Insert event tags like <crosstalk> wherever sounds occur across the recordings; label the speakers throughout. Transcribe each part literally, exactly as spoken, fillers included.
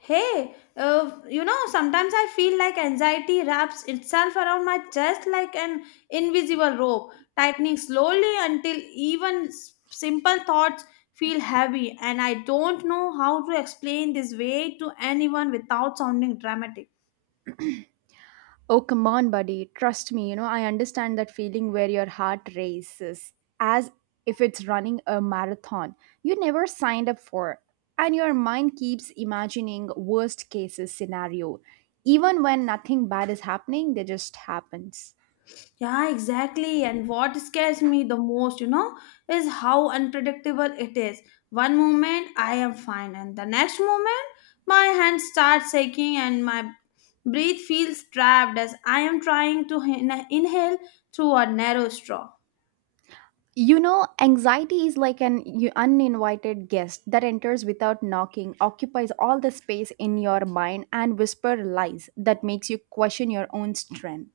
Speaker 1: Hey, uh, you know, sometimes I feel like anxiety wraps itself around my chest like an invisible rope, tightening slowly until even s- simple thoughts feel heavy, and I don't know how to explain this way to anyone without sounding dramatic.
Speaker 2: Oh, come on, buddy. Trust me, you know, I understand that feeling where your heart races as if it's running a marathon you never signed up for. And your mind keeps imagining worst cases scenario. Even when nothing bad is happening, they just happens.
Speaker 1: Yeah, exactly. And what scares me the most, you know, is how unpredictable it is. One moment I am fine, and the next moment my hand starts shaking and my breath feels trapped as I am trying to in- inhale through a narrow straw.
Speaker 2: You know, anxiety is like an u- uninvited guest that enters without knocking, occupies all the space in your mind and whisper lies that makes you question your own strength.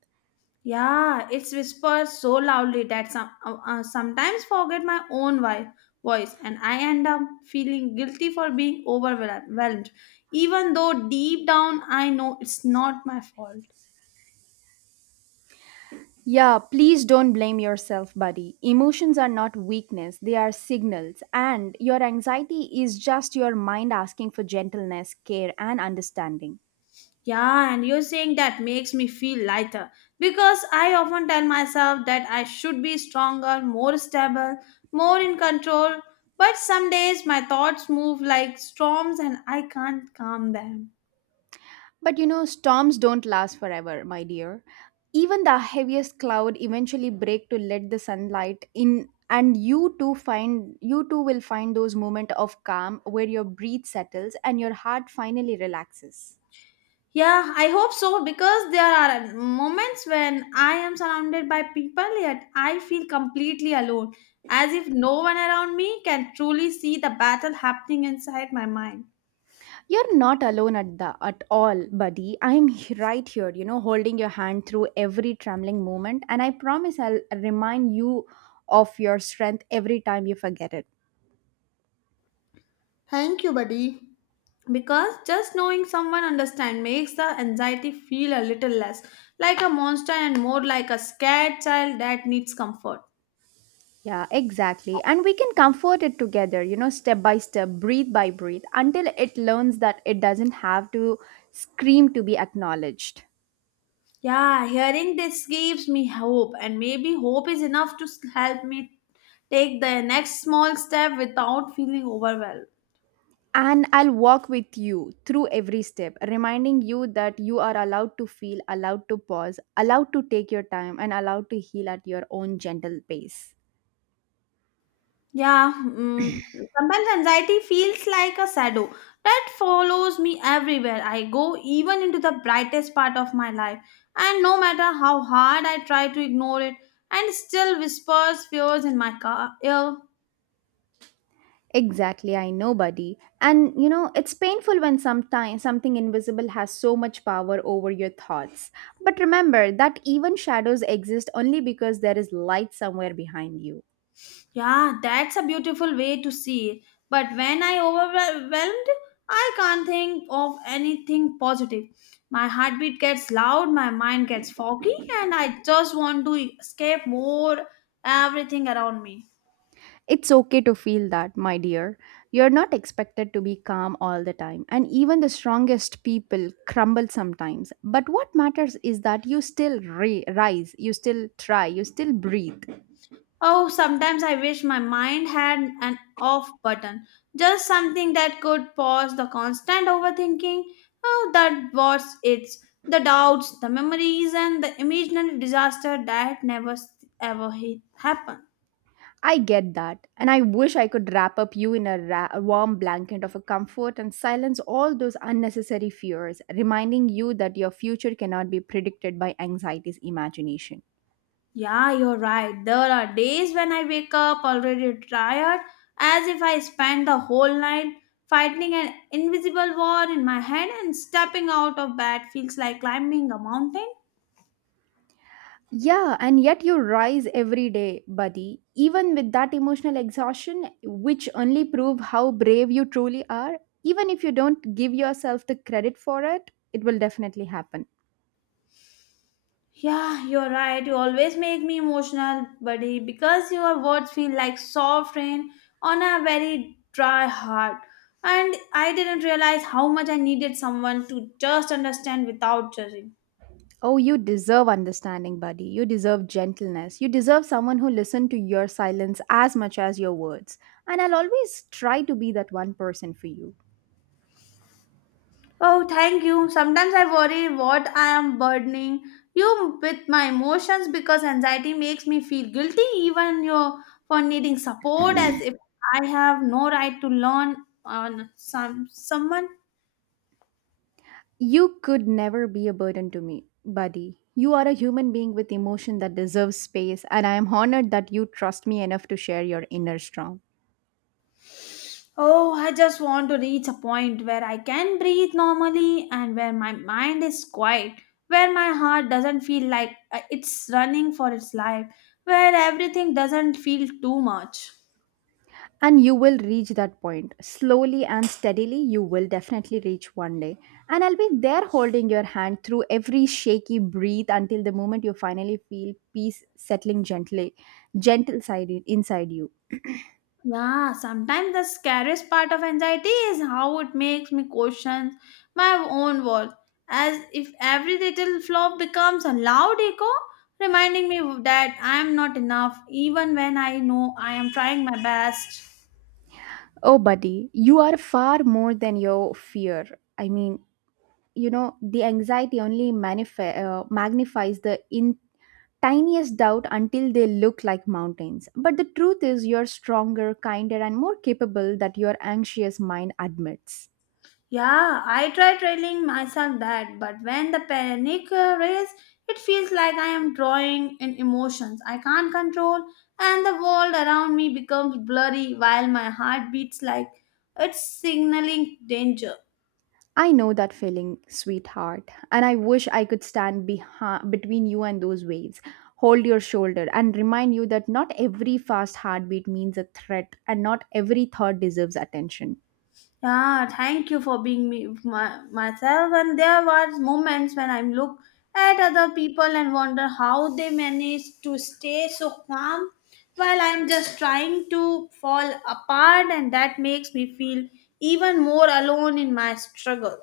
Speaker 1: Yeah, it whispers so loudly that some uh, uh, sometimes forget my own vi- voice, and I end up feeling guilty for being overwhelmed, even though deep down I know it's not my fault.
Speaker 2: Yeah, please don't blame yourself, buddy. Emotions are not weakness, they are signals. And your anxiety is just your mind asking for gentleness, care, and understanding.
Speaker 1: Yeah, and you saying that makes me feel lighter because I often tell myself that I should be stronger, more stable, more in control. But some days my thoughts move like storms and I can't calm them.
Speaker 2: But you know, storms don't last forever, my dear. Even the heaviest cloud eventually break to let the sunlight in and you too find you too will find those moments of calm where your breath settles and your heart finally relaxes.
Speaker 1: Yeah, I hope so because there are moments when I am surrounded by people yet I feel completely alone, as if no one around me can truly see the battle happening inside my mind.
Speaker 2: You're not alone at the at all, buddy. I'm h- right here, you know, holding your hand through every trembling moment, and I promise I'll remind you of your strength every time you forget it.
Speaker 1: Thank you, buddy, because just knowing someone understand makes the anxiety feel a little less like a monster and more like a scared child that needs comfort.
Speaker 2: Yeah, exactly. And we can comfort it together, you know, step by step, breathe by breathe, until it learns that it doesn't have to scream to be acknowledged.
Speaker 1: Yeah, hearing this gives me hope and maybe hope is enough to s- help me take the next small step without feeling overwhelmed.
Speaker 2: And I'll walk with you through every step, reminding you that you are allowed to feel, allowed to pause, allowed to take your time, and allowed to heal at your own gentle pace.
Speaker 1: Yeah, mm, sometimes anxiety feels like a shadow that follows me everywhere I go, even into the brightest part of my life. And no matter how hard I try to ignore it, and still whispers fears in my car ear.
Speaker 2: Exactly, I know, buddy. And you know, it's painful when sometimes something invisible has so much power over your thoughts. But remember that even shadows exist only because there is light somewhere behind you.
Speaker 1: Yeah, that's a beautiful way to see it. But when I overwhelmed, I can't think of anything positive. My heartbeat gets loud, my mind gets foggy, and I just want to escape more everything around me.
Speaker 2: It's okay to feel that, my dear. You're not expected to be calm all the time, and even the strongest people crumble sometimes. But what matters is that you still re- rise, you still try, you still breathe.
Speaker 1: Oh, sometimes I wish my mind had an off button, just something that could pause the constant overthinking. Oh, that was it's the doubts, the memories, and the imaginary disaster that never s- ever hit, happened.
Speaker 2: I get that, and I wish I could wrap up you in a, ra- a warm blanket of a comfort and silence all those unnecessary fears, reminding you that your future cannot be predicted by anxiety's imagination.
Speaker 1: Yeah, you're right. There are days when I wake up already tired, as if I spent the whole night fighting an invisible war in my head, and stepping out of bed feels like climbing a mountain.
Speaker 2: Yeah, and yet you rise every day, buddy, even with that emotional exhaustion, which only prove how brave you truly are. Even if you don't give yourself the credit for it, it will definitely happen.
Speaker 1: Yeah, you're right. You always make me emotional, buddy, because your words feel like soft rain on a very dry heart. And I didn't realize how much I needed someone to just understand without judging.
Speaker 2: Oh, you deserve understanding, buddy. You deserve gentleness. You deserve someone who listens to your silence as much as your words. And I'll always try to be that one person for you.
Speaker 1: Oh, thank you. Sometimes I worry what I am burdening you with my emotions because anxiety makes me feel guilty even you for needing support as if I have no right to learn on some someone.
Speaker 2: You could never be a burden to me, buddy. You are a human being with emotion that deserves space, and I am honored that you trust me enough to share your inner storm.
Speaker 1: Oh, I just want to reach a point where I can breathe normally and where my mind is quiet, where my heart doesn't feel like uh, it's running for its life, where everything doesn't feel too much.
Speaker 2: And you will reach that point. Slowly and steadily, you will definitely reach one day. And I'll be there holding your hand through every shaky breath until the moment you finally feel peace settling gently, gentle side inside you.
Speaker 1: Yeah, sometimes the scariest part of anxiety is how it makes me question my own worth, as if every little flaw becomes a loud echo, reminding me that I am not enough, even when I know I am trying my best.
Speaker 2: Oh, buddy, you are far more than your fear. I mean, you know the anxiety only magnify, uh, magnifies the in tiniest doubt until they look like mountains but the truth is you're stronger kinder and more capable that your anxious mind admits.
Speaker 1: Yeah, I try telling myself that, but when the panic uh, race, it feels like I am drawing in emotions I can't control, and the world around me becomes blurry while my heart beats like it's signaling danger.
Speaker 2: I know that feeling sweetheart and I wish I could stand behind, between you and those waves, hold your shoulder and remind you that not every fast heartbeat means a threat and not every thought deserves attention.
Speaker 1: Yeah, thank you for being me my, myself. And there was moments when I look at other people and wonder how they manage to stay so calm while I'm just trying to fall apart, and that makes me feel even more alone in my struggle.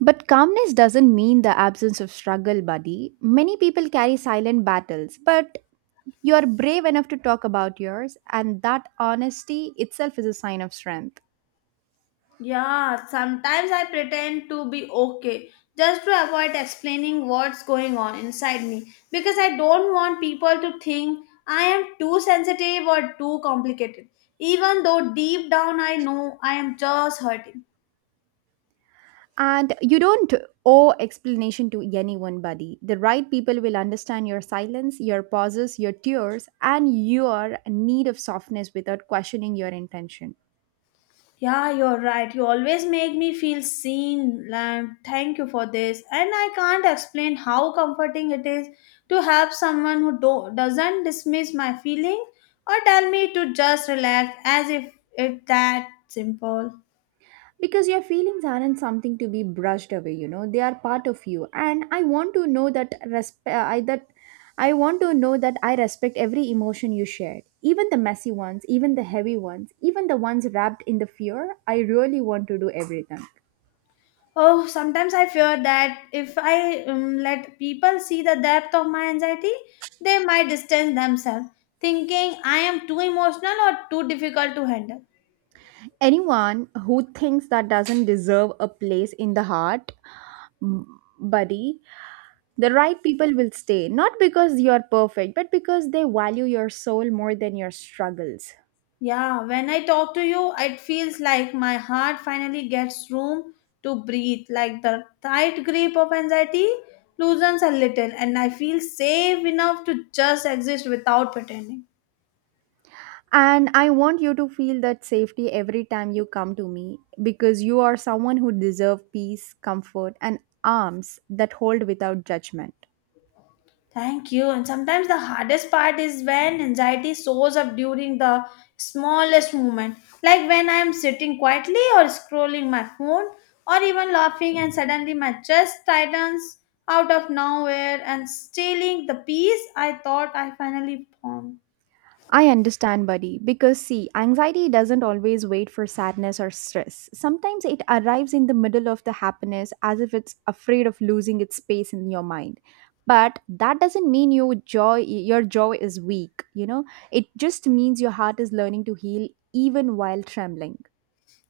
Speaker 2: But calmness doesn't mean the absence of struggle, buddy. Many people carry silent battles, but you are brave enough to talk about yours, and that honesty itself is a sign of strength.
Speaker 1: Yeah, sometimes I pretend to be okay just to avoid explaining what's going on inside me because I don't want people to think I am too sensitive or too complicated, even though deep down I know I am just hurting.
Speaker 2: And you don't owe explanation to anyone, buddy. The right people will understand your silence, your pauses, your tears, and your need of softness without questioning your intention.
Speaker 1: Yeah, you're right. You always make me feel seen. Lam. Thank you for this. And I can't explain how comforting it is to have someone who do- doesn't dismiss my feelings or tell me to just relax as if it's that simple.
Speaker 2: Because your feelings aren't something to be brushed away, you know, they are part of you and I want to know that resp- uh, I that I want to know that I respect every emotion you shared, even the messy ones, even the heavy ones, even the ones wrapped in the fear. I really want to do everything.
Speaker 1: Oh, sometimes I fear that if I um, let people see the depth of my anxiety, they might distance themselves, thinking I am too emotional or too difficult to handle.
Speaker 2: Anyone who thinks that doesn't deserve a place in the heart, mm, buddy. The right people will stay not because you're perfect but because they value your soul more than your struggles.
Speaker 1: Yeah, when I talk to you, it feels like my heart finally gets room to breathe. Like the tight grip of anxiety loosens a little, and I feel safe enough to just exist without pretending.
Speaker 2: And I want you to feel that safety every time you come to me because you are someone who deserves peace, comfort, and arms that hold without judgment.
Speaker 1: Thank you. And sometimes the hardest part is when anxiety shows up during the smallest moment, like when I am sitting quietly or scrolling my phone or even laughing, and suddenly my chest tightens out of nowhere and stealing the peace I thought I finally found.
Speaker 2: I understand, buddy, because see, anxiety doesn't always wait for sadness or stress. Sometimes it arrives in the middle of the happiness as if it's afraid of losing its space in your mind. But that doesn't mean your joy your joy is weak, you know? It just means your heart is learning to heal even while trembling.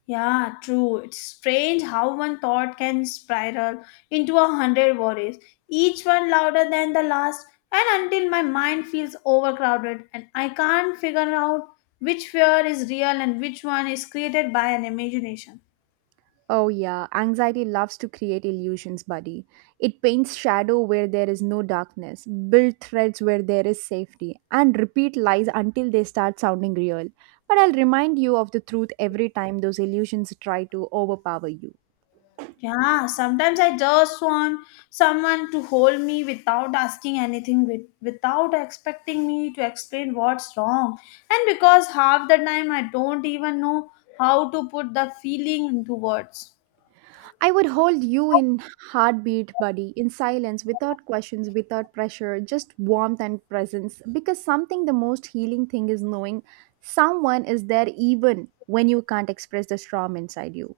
Speaker 1: Yeah, true. It's strange how one thought can spiral into a hundred worries, each one louder than the last, and until my mind feels overcrowded and I can't figure out which fear is real and which one is created by an imagination.
Speaker 2: Oh, yeah, anxiety loves to create illusions, buddy. It paints shadow where there is no darkness, build threads where there is safety, and repeat lies until they start sounding real. But I'll remind you of the truth every time those illusions try to overpower you.
Speaker 1: Yeah, sometimes I just want someone to hold me without asking anything, with, without expecting me to explain what's wrong. And because half the time I don't even know how to put the feeling into words.
Speaker 2: I would hold you in heartbeat, buddy, in silence, without questions, without pressure, just warmth and presence. Because something the most healing thing is knowing someone is there even when you can't express the storm inside you.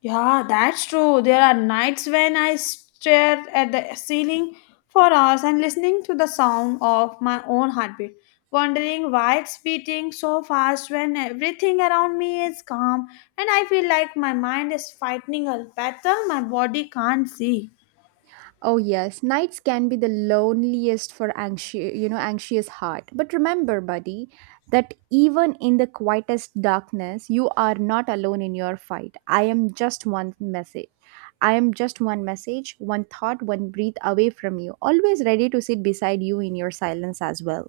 Speaker 1: Yeah, that's true. There are nights when I stare at the ceiling for hours and listening to the sound of my own heartbeat, wondering why it's beating so fast when everything around me is calm and I feel like my mind is fighting a battle my body can't see.
Speaker 2: Oh yes, nights can be the loneliest for anxious, you know, anxious heart. But remember, buddy, that even in the quietest darkness, you are not alone in your fight. I am just one message. I am just one message, one thought, one breath away from you, always ready to sit beside you in your silence as well.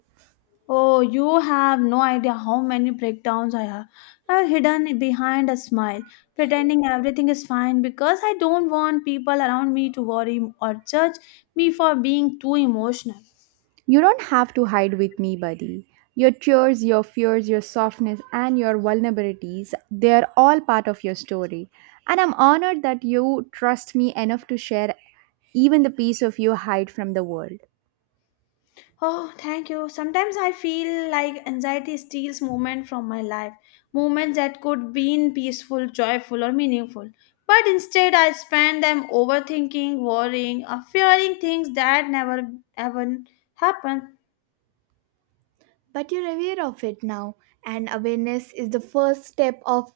Speaker 1: Oh, you have no idea how many breakdowns I have are hidden behind a smile, pretending everything is fine because I don't want people around me to worry or judge me for being too emotional.
Speaker 2: You don't have to hide with me, buddy. Your tears, your fears, your softness, and your vulnerabilities, they're all part of your story. And I'm honored that you trust me enough to share even the piece of you hide from the world.
Speaker 1: Oh, thank you. Sometimes I feel like anxiety steals moments from my life, moments that could been peaceful, joyful, or meaningful. But instead, I spend them overthinking, worrying, or fearing things that never ever happen.
Speaker 2: But you're aware of it now and awareness is the first step of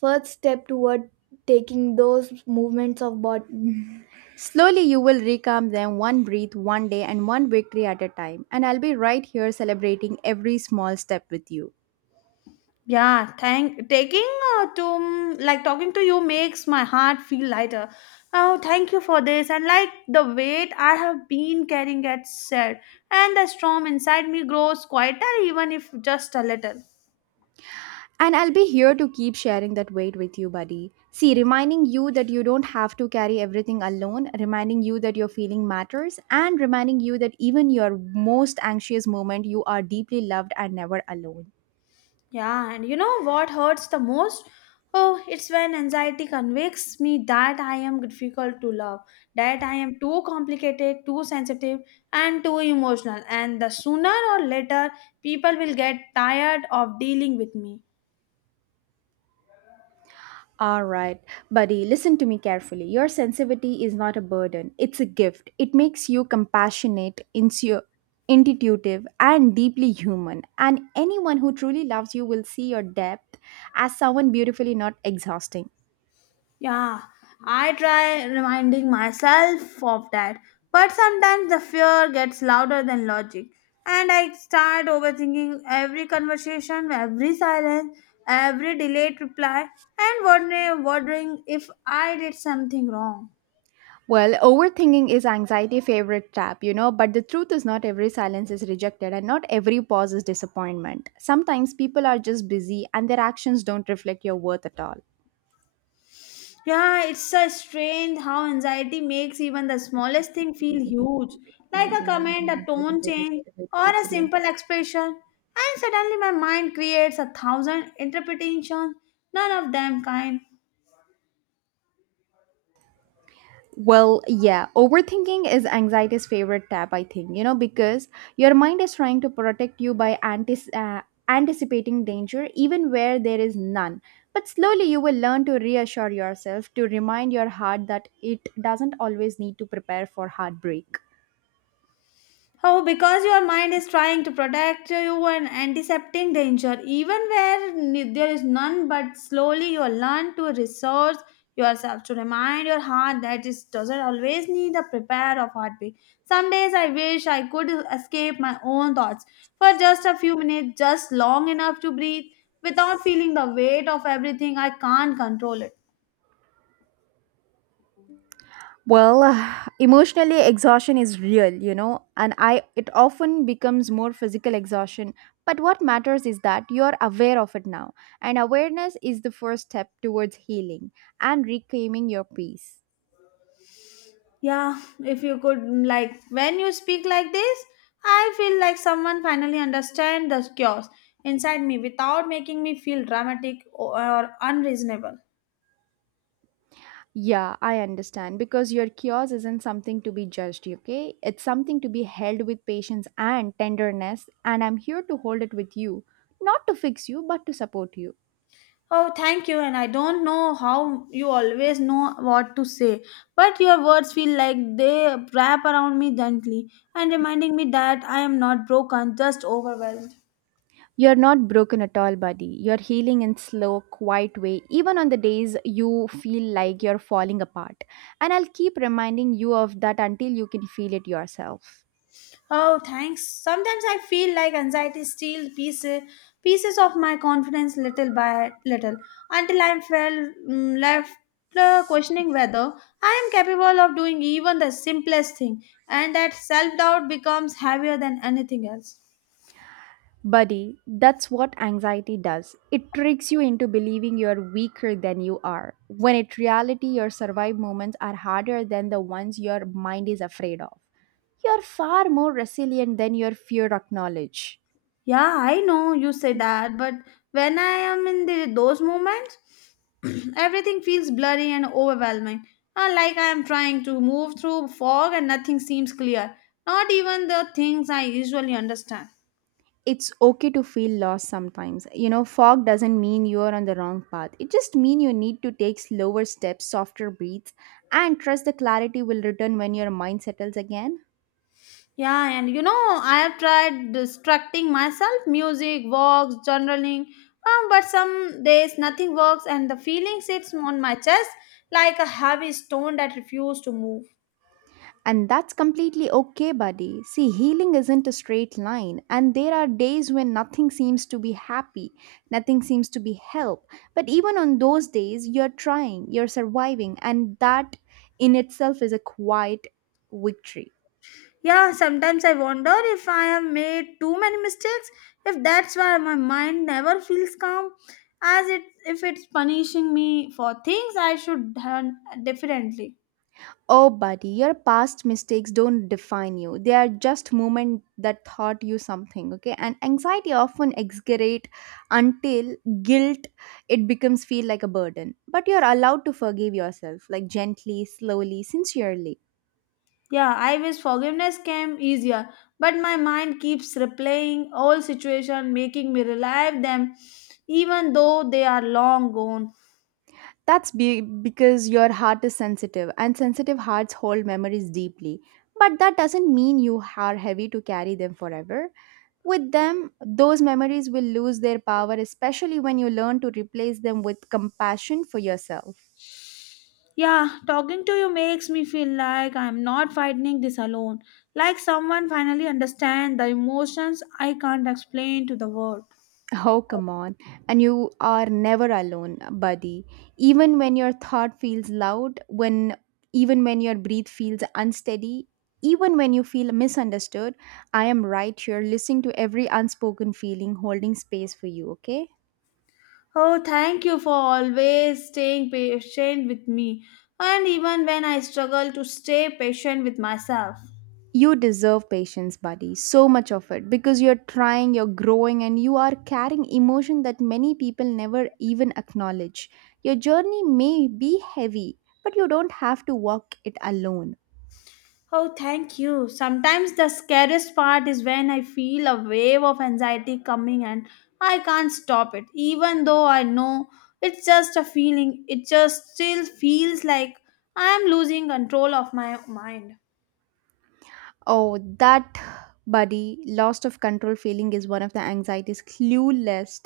Speaker 2: first step toward taking those movements of body. Slowly, you will reclaim them one breath, one day, and one victory at a time. And I'll be right here celebrating every small step with you.
Speaker 1: Yeah, thank taking uh, to mm, like talking to you makes my heart feel lighter. Oh, thank you for this. And like the weight I have been carrying gets said, and the storm inside me grows quieter, even if just a little.
Speaker 2: And I'll be here to keep sharing that weight with you, buddy. See, reminding you that you don't have to carry everything alone, reminding you that your feeling matters, and reminding you that even your most anxious moment, you are deeply loved and never alone.
Speaker 1: Yeah, and you know what hurts the most? Oh, it's when anxiety convicts me that I am difficult to love, that I am too complicated, too sensitive, and too emotional. And the sooner or later, people will get tired of dealing with me.
Speaker 2: All right, buddy, listen to me carefully. Your sensitivity is not a burden, it's a gift. It makes you compassionate, insu- intuitive, and deeply human. And anyone who truly loves you will see your depth as someone beautifully not exhausting.
Speaker 1: Yeah, I try reminding myself of that, but sometimes the fear gets louder than logic, and I start overthinking every conversation, every silence, every delayed reply, and wondering, wondering if I did something wrong.
Speaker 2: Well, overthinking is anxiety favorite trap, you know, but the truth is not every silence is rejected and not every pause is disappointment. Sometimes people are just busy and their actions don't reflect your worth at all.
Speaker 1: Yeah, it's so strange how anxiety makes even the smallest thing feel huge, like a comment, a tone change, or a simple expression. And suddenly my mind creates a thousand interpretations, none of them kind.
Speaker 2: Well, yeah, overthinking is anxiety's favorite tab, I think, you know, because your mind is trying to protect you by antis- uh, anticipating danger even where there is none. But slowly you will learn to reassure yourself, to remind your heart that it doesn't always need to prepare for heartbreak.
Speaker 1: Oh, because your mind is trying to protect you and antiseptic danger, even where n- there is none, but slowly you learn to resource yourself to remind your heart that it doesn't always need a prepare of heartbeat. Some days I wish I could escape my own thoughts for just a few minutes, just long enough to breathe without feeling the weight of everything I can't control it.
Speaker 2: Well, <sighs> emotionally exhaustion is real, you know, and I it often becomes more physical exhaustion. But what matters is that you're aware of it now, and awareness is the first step towards healing and reclaiming your peace.
Speaker 1: Yeah, if you could like when you speak like this, I feel like someone finally understand the chaos inside me without making me feel dramatic or unreasonable.
Speaker 2: Yeah, I understand because your chaos isn't something to be judged, okay? It's something to be held with patience and tenderness, and I'm here to hold it with you, not to fix you, but to support you.
Speaker 1: Oh, thank you and I don't know how you always know what to say, but your words feel like they wrap around me gently and reminding me that I am not broken, just overwhelmed.
Speaker 2: You're not broken at all, buddy. You're healing in slow, quiet way, even on the days you feel like you're falling apart. And I'll keep reminding you of that until you can feel it yourself.
Speaker 1: Oh, thanks. Sometimes I feel like anxiety steals pieces pieces of my confidence little by little until I'm felt mm, left uh, questioning whether I am capable of doing even the simplest thing, and that self doubt becomes heavier than anything else.
Speaker 2: Buddy, that's what anxiety does. It tricks you into believing you're weaker than you are, when in reality, your survive moments are harder than the ones your mind is afraid of. You're far more resilient than your fear acknowledge.
Speaker 1: Yeah, I know you say that, but when I am in the, those moments, <clears throat> everything feels blurry and overwhelming. Uh, like I am trying to move through fog and nothing seems clear. Not even the things I usually understand.
Speaker 2: It's okay to feel lost sometimes. You know, fog doesn't mean you're on the wrong path. It just means you need to take slower steps, softer breaths, and trust the clarity will return when your mind settles again.
Speaker 1: Yeah, and you know, I have tried distracting myself music, walks, journaling, um, but some days nothing works and the feeling sits on my chest like a heavy stone that refuses to move.
Speaker 2: And that's completely okay, buddy. See, healing isn't a straight line, and there are days when nothing seems to be happy, nothing seems to be help. But even on those days, you're trying, you're surviving, and that in itself is a quiet victory.
Speaker 1: Yeah, sometimes I wonder if I have made too many mistakes, if that's why my mind never feels calm, as it if it's punishing me for things I should done differently.
Speaker 2: Oh, buddy, your past mistakes don't define you. They are just moments that taught you something, okay? And anxiety often exaggerate until guilt it becomes feel like a burden. But you're allowed to forgive yourself, like gently, slowly, sincerely.
Speaker 1: Yeah, I wish forgiveness came easier, but my mind keeps replaying old situation, making me relive them, even though they are long gone.
Speaker 2: That's be- because your heart is sensitive, and sensitive hearts hold memories deeply. But that doesn't mean you are heavy to carry them forever. With them, those memories will lose their power, especially when you learn to replace them with compassion for yourself.
Speaker 1: Yeah, talking to you makes me feel like I'm not fighting this alone. Like someone finally understands the emotions I can't explain to the world.
Speaker 2: Oh, come on. And you are never alone, buddy. Even when your thought feels loud, when even when your breath feels unsteady, even when you feel misunderstood, I am right here listening to every unspoken feeling, holding space for you, okay?
Speaker 1: Oh, thank you for always staying patient with me, and even when I struggle to stay patient with myself.
Speaker 2: You deserve patience, buddy. So much of it because you're trying, you're growing, and you are carrying emotion that many people never even acknowledge. Your journey may be heavy, but you don't have to walk it alone.
Speaker 1: Oh, thank you. Sometimes the scariest part is when I feel a wave of anxiety coming and I can't stop it. Even though I know it's just a feeling, it just still feels like I'm losing control of my mind.
Speaker 2: Oh, that Buddy, loss of control feeling is one of the anxiety's clueless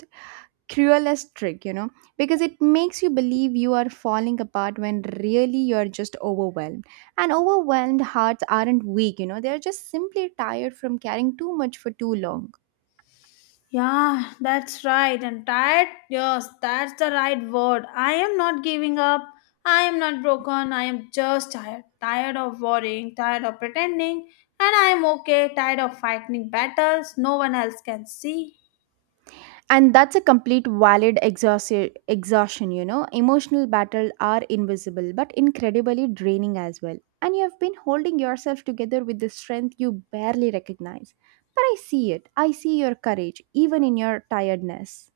Speaker 2: cruelest trick, you know, because it makes you believe you are falling apart when really you're just overwhelmed. And overwhelmed hearts aren't weak, you know, they're just simply tired from carrying too much for too long.
Speaker 1: Yeah, that's right. And tired? Yes, that's the right word. I am not giving up. I am not broken. I am just tired. Tired of worrying, tired of pretending, and I am okay. Tired of fighting battles no one else can see.
Speaker 2: And that's a complete valid exhaustion, exhaustion, you know. Emotional battles are invisible but incredibly draining as well. And you have been holding yourself together with the strength you barely recognize. But I see it. I see your courage, even in your tiredness.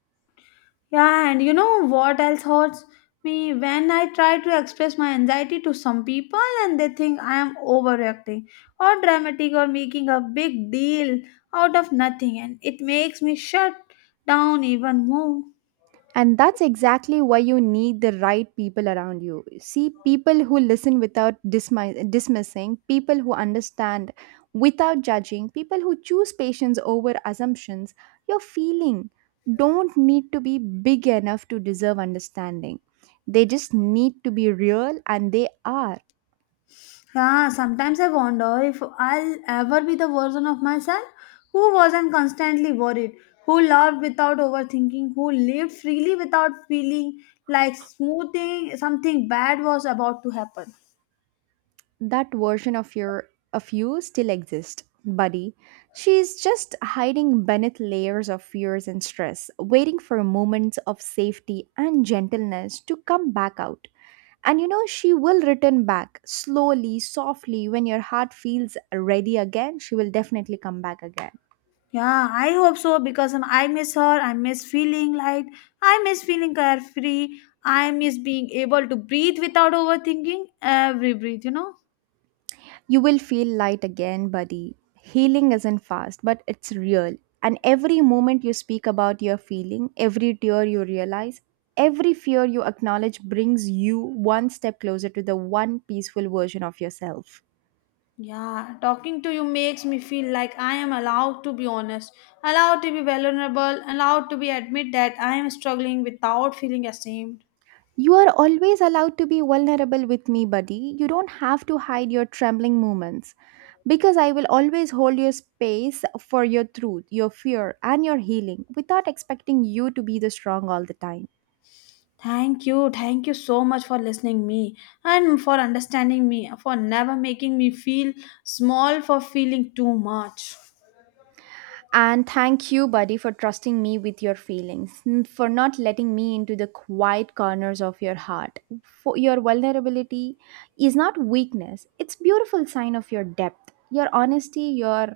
Speaker 1: Yeah, and you know what else hurts me? When I try to express my anxiety to some people and they think I am overreacting or dramatic or making a big deal out of nothing, and it makes me shut down even more.
Speaker 2: And that's exactly why you need the right people around you. See, people who listen without dismi- dismissing, people who understand without judging, people who choose patience over assumptions. Your feeling don't need to be big enough to deserve understanding. They just need to be real, and they are.
Speaker 1: Yeah, sometimes I wonder if I'll ever be the version of myself who wasn't constantly worried, who loved without overthinking, who lived freely without feeling like smoothing something bad was about to happen.
Speaker 2: That version of your of you still exists, buddy. She's just hiding beneath layers of fears and stress, waiting for moments of safety and gentleness to come back out. And you know, she will return back slowly, softly. When your heart feels ready again, she will definitely come back again.
Speaker 1: Yeah, I hope so because um, I miss her. I miss feeling light. I miss feeling carefree. I miss being able to breathe without overthinking every breath, you know?
Speaker 2: You will feel light again, buddy. Healing isn't fast, but it's real. And every moment you speak about your feeling, every tear you realize, every fear you acknowledge brings you one step closer to the one peaceful version of yourself.
Speaker 1: Yeah, talking to you makes me feel like I am allowed to be honest, allowed to be vulnerable, allowed to be admit that I am struggling without feeling ashamed.
Speaker 2: You are always allowed to be vulnerable with me, buddy. You don't have to hide your trembling moments because I will always hold your space for your truth, your fear, and your healing without expecting you to be the strong all the time.
Speaker 1: Thank you, thank you so much for listening me and for understanding me, for never making me feel small for feeling too much.
Speaker 2: And thank you, buddy, for trusting me with your feelings, n- for not letting me into the quiet corners of your heart. For your vulnerability is not weakness, it's beautiful sign of your depth, your honesty, your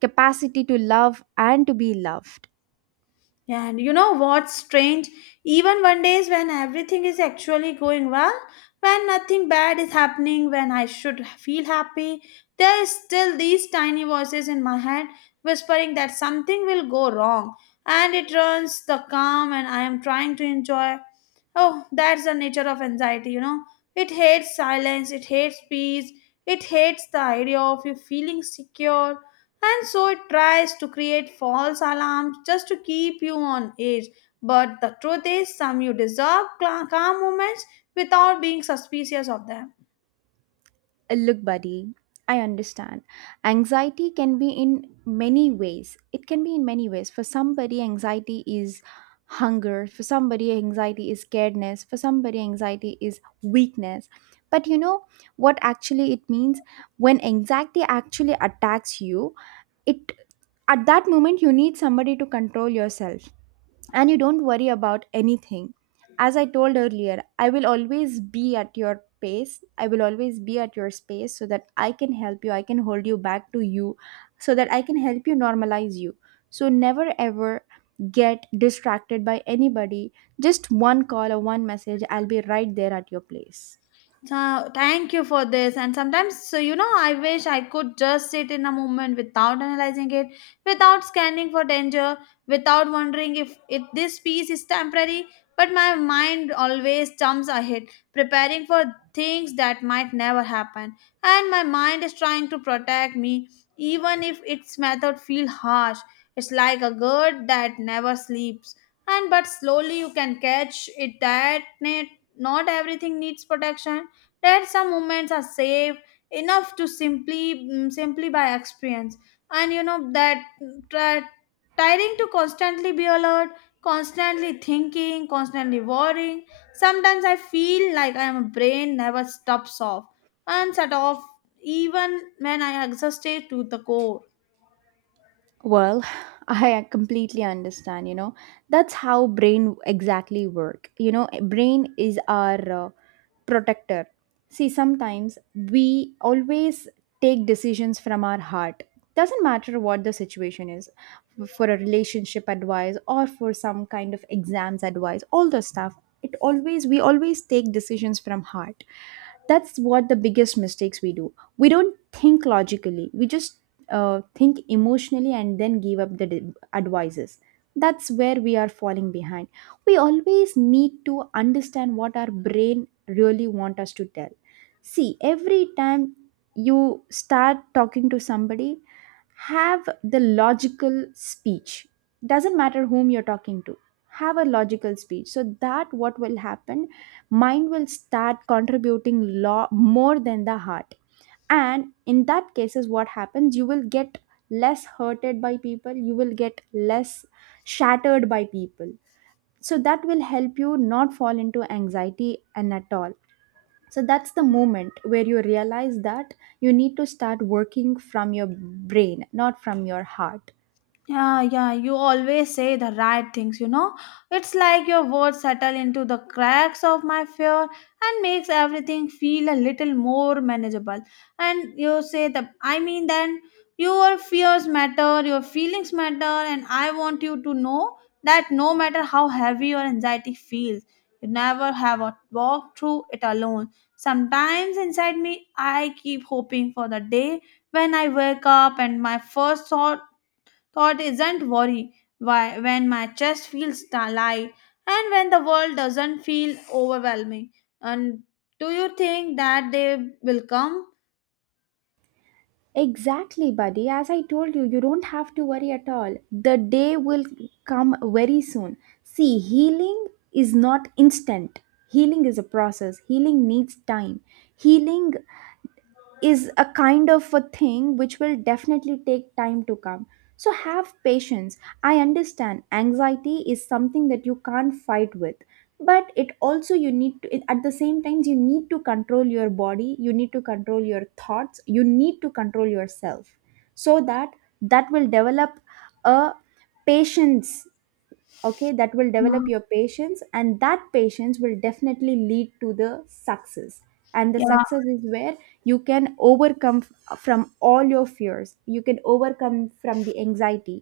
Speaker 2: capacity to love and to be loved.
Speaker 1: Yeah, and you know what's strange? Even one days when everything is actually going well, when nothing bad is happening, when I should feel happy, there is still these tiny voices in my head whispering that something will go wrong, and it ruins the calm and I am trying to enjoy. Oh, that's the nature of anxiety, you know. It hates silence, it hates peace, it hates the idea of you feeling secure and so it tries to create false alarms just to keep you on edge. But the truth is, some you deserve cla- calm moments without being suspicious of them.
Speaker 2: Uh, Look, buddy, I understand. Anxiety can be in many ways. It can be in many ways. For somebody, anxiety is hunger. For somebody, anxiety is scaredness. For somebody, anxiety is weakness. But you know what actually it means? When anxiety actually attacks you, it at that moment you need somebody to control yourself and you don't worry about anything. As I told earlier, I will always be at your pace. I will always be at your space so that I can help you. I can hold you back to you so that I can help you normalize you. So never ever get distracted by anybody. Just one call or one message, I'll be right there at your place.
Speaker 1: So, thank you for this. And sometimes, so, you know, I wish I could just sit in a moment without analyzing it, without scanning for danger, without wondering if, if this piece is temporary. But my mind always jumps ahead, preparing for things that might never happen. And my mind is trying to protect me, even if its method feel harsh. It's like a bird that never sleeps. And but slowly you can catch it that net not everything needs protection that some moments are safe enough to simply mm, simply by experience and you know that mm, try, tiring to constantly be alert constantly thinking constantly worrying sometimes I feel like I am a brain never stops off and shut off even when I exhausted to the core.
Speaker 2: Well, <laughs> I completely understand, you know. That's how brain exactly work. You know, eh, brain is our uh, protector. See, sometimes we always take decisions from our heart. Doesn't matter what the situation is, for a relationship advice or for some kind of exams advice, all the stuff. It always We always take decisions from heart. That's what the biggest mistakes we do. We don't think logically, we just uh, think emotionally and then give up the d- advices. That's where we are falling behind. We always need to understand what our brain really want us to tell. See, every time you start talking to somebody, have the logical speech. Doesn't matter whom you're talking to, have a logical speech, so that what will happen, mind will start contributing lo- more than the heart. And in that cases what happens, you will get less hurted by people, you will get less shattered by people. So that will help you not fall into anxiety and at all. So that's the moment where you realize that you need to start working from your brain, not from your heart.
Speaker 1: Yeah, yeah, you always say the right things, you know. It's like your words settle into the cracks of my fear and makes everything feel a little more manageable. And you say the I mean then your fears matter, your feelings matter, and I want you to know that no matter how heavy your anxiety feels, you never have a walk through it alone. Sometimes inside me I keep hoping for the day when I wake up and my first thought Thought isn't worry why, when my chest feels ta- light and when the world doesn't feel overwhelming. And do you think that they will come?
Speaker 2: Exactly, buddy. As I told you, you don't have to worry at all. The day will come very soon. See, healing is not instant. Healing is a process. Healing needs time. Healing is a kind of a thing which will definitely take time to come. So have patience. I understand anxiety is something that you can't fight with, but it also you need to it- at the same time you need to control your body, you need to control your thoughts, you need to control yourself so that that will develop a patience. Okay, that will develop your patience, and that patience will definitely lead to the success. And the
Speaker 1: Yeah.
Speaker 2: success is where you can overcome f- from all your fears, you can overcome from the anxiety.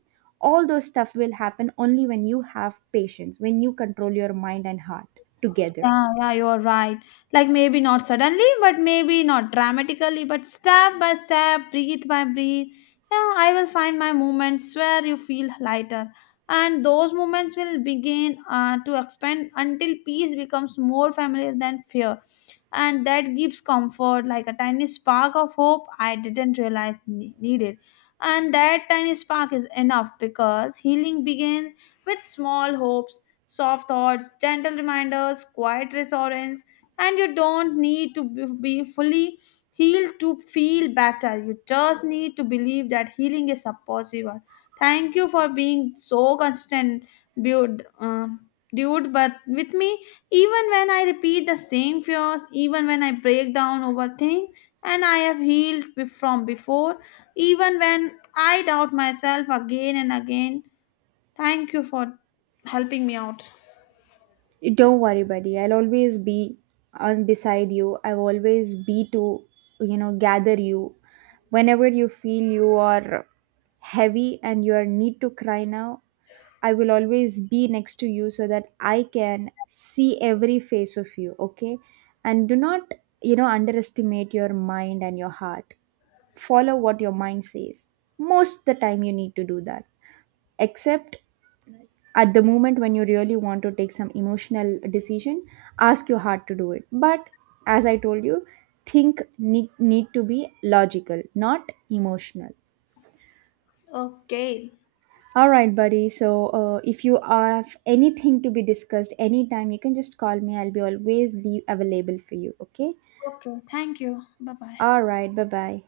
Speaker 2: All those stuff will happen only when you have patience, when you control your mind and heart together.
Speaker 1: Yeah, yeah, you're right. Like maybe not suddenly, but maybe not dramatically, but step by step, breathe by breathe. Yeah, I will find my moments where you feel lighter, and those moments will begin uh, to expand until peace becomes more familiar than fear, and that gives comfort, like a tiny spark of hope I didn't realize ne- needed. And that tiny spark is enough because healing begins with small hopes soft thoughts, gentle reminders, quiet reassurance, and you don't need to be be fully healed to feel better. You just need to believe that healing is possible. Thank you for being so consistent, dude. Uh, dude, but with me, even when I repeat the same fears, even when I break down over things, and I have healed be- from before, even when I doubt myself again and again. Thank you for helping me out.
Speaker 2: Don't worry, buddy. I'll always be on beside you. I'll always be to, you know, gather you. Whenever you feel you are heavy and you are need to cry now, I will always be next to you so that I can see every face of you, okay? And do not, you know, underestimate your mind and your heart. Follow what your mind says. Most the time you need to do that. Except at the moment when you really want to take some emotional decision, ask your heart to do it. But as I told you, think need, need to be logical, not emotional.
Speaker 1: Okay.
Speaker 2: All right, buddy. So uh, if you have anything to be discussed anytime, you can just call me. I'll be always be available for you, okay?
Speaker 1: Okay. Thank you. Bye bye.
Speaker 2: All right, bye bye.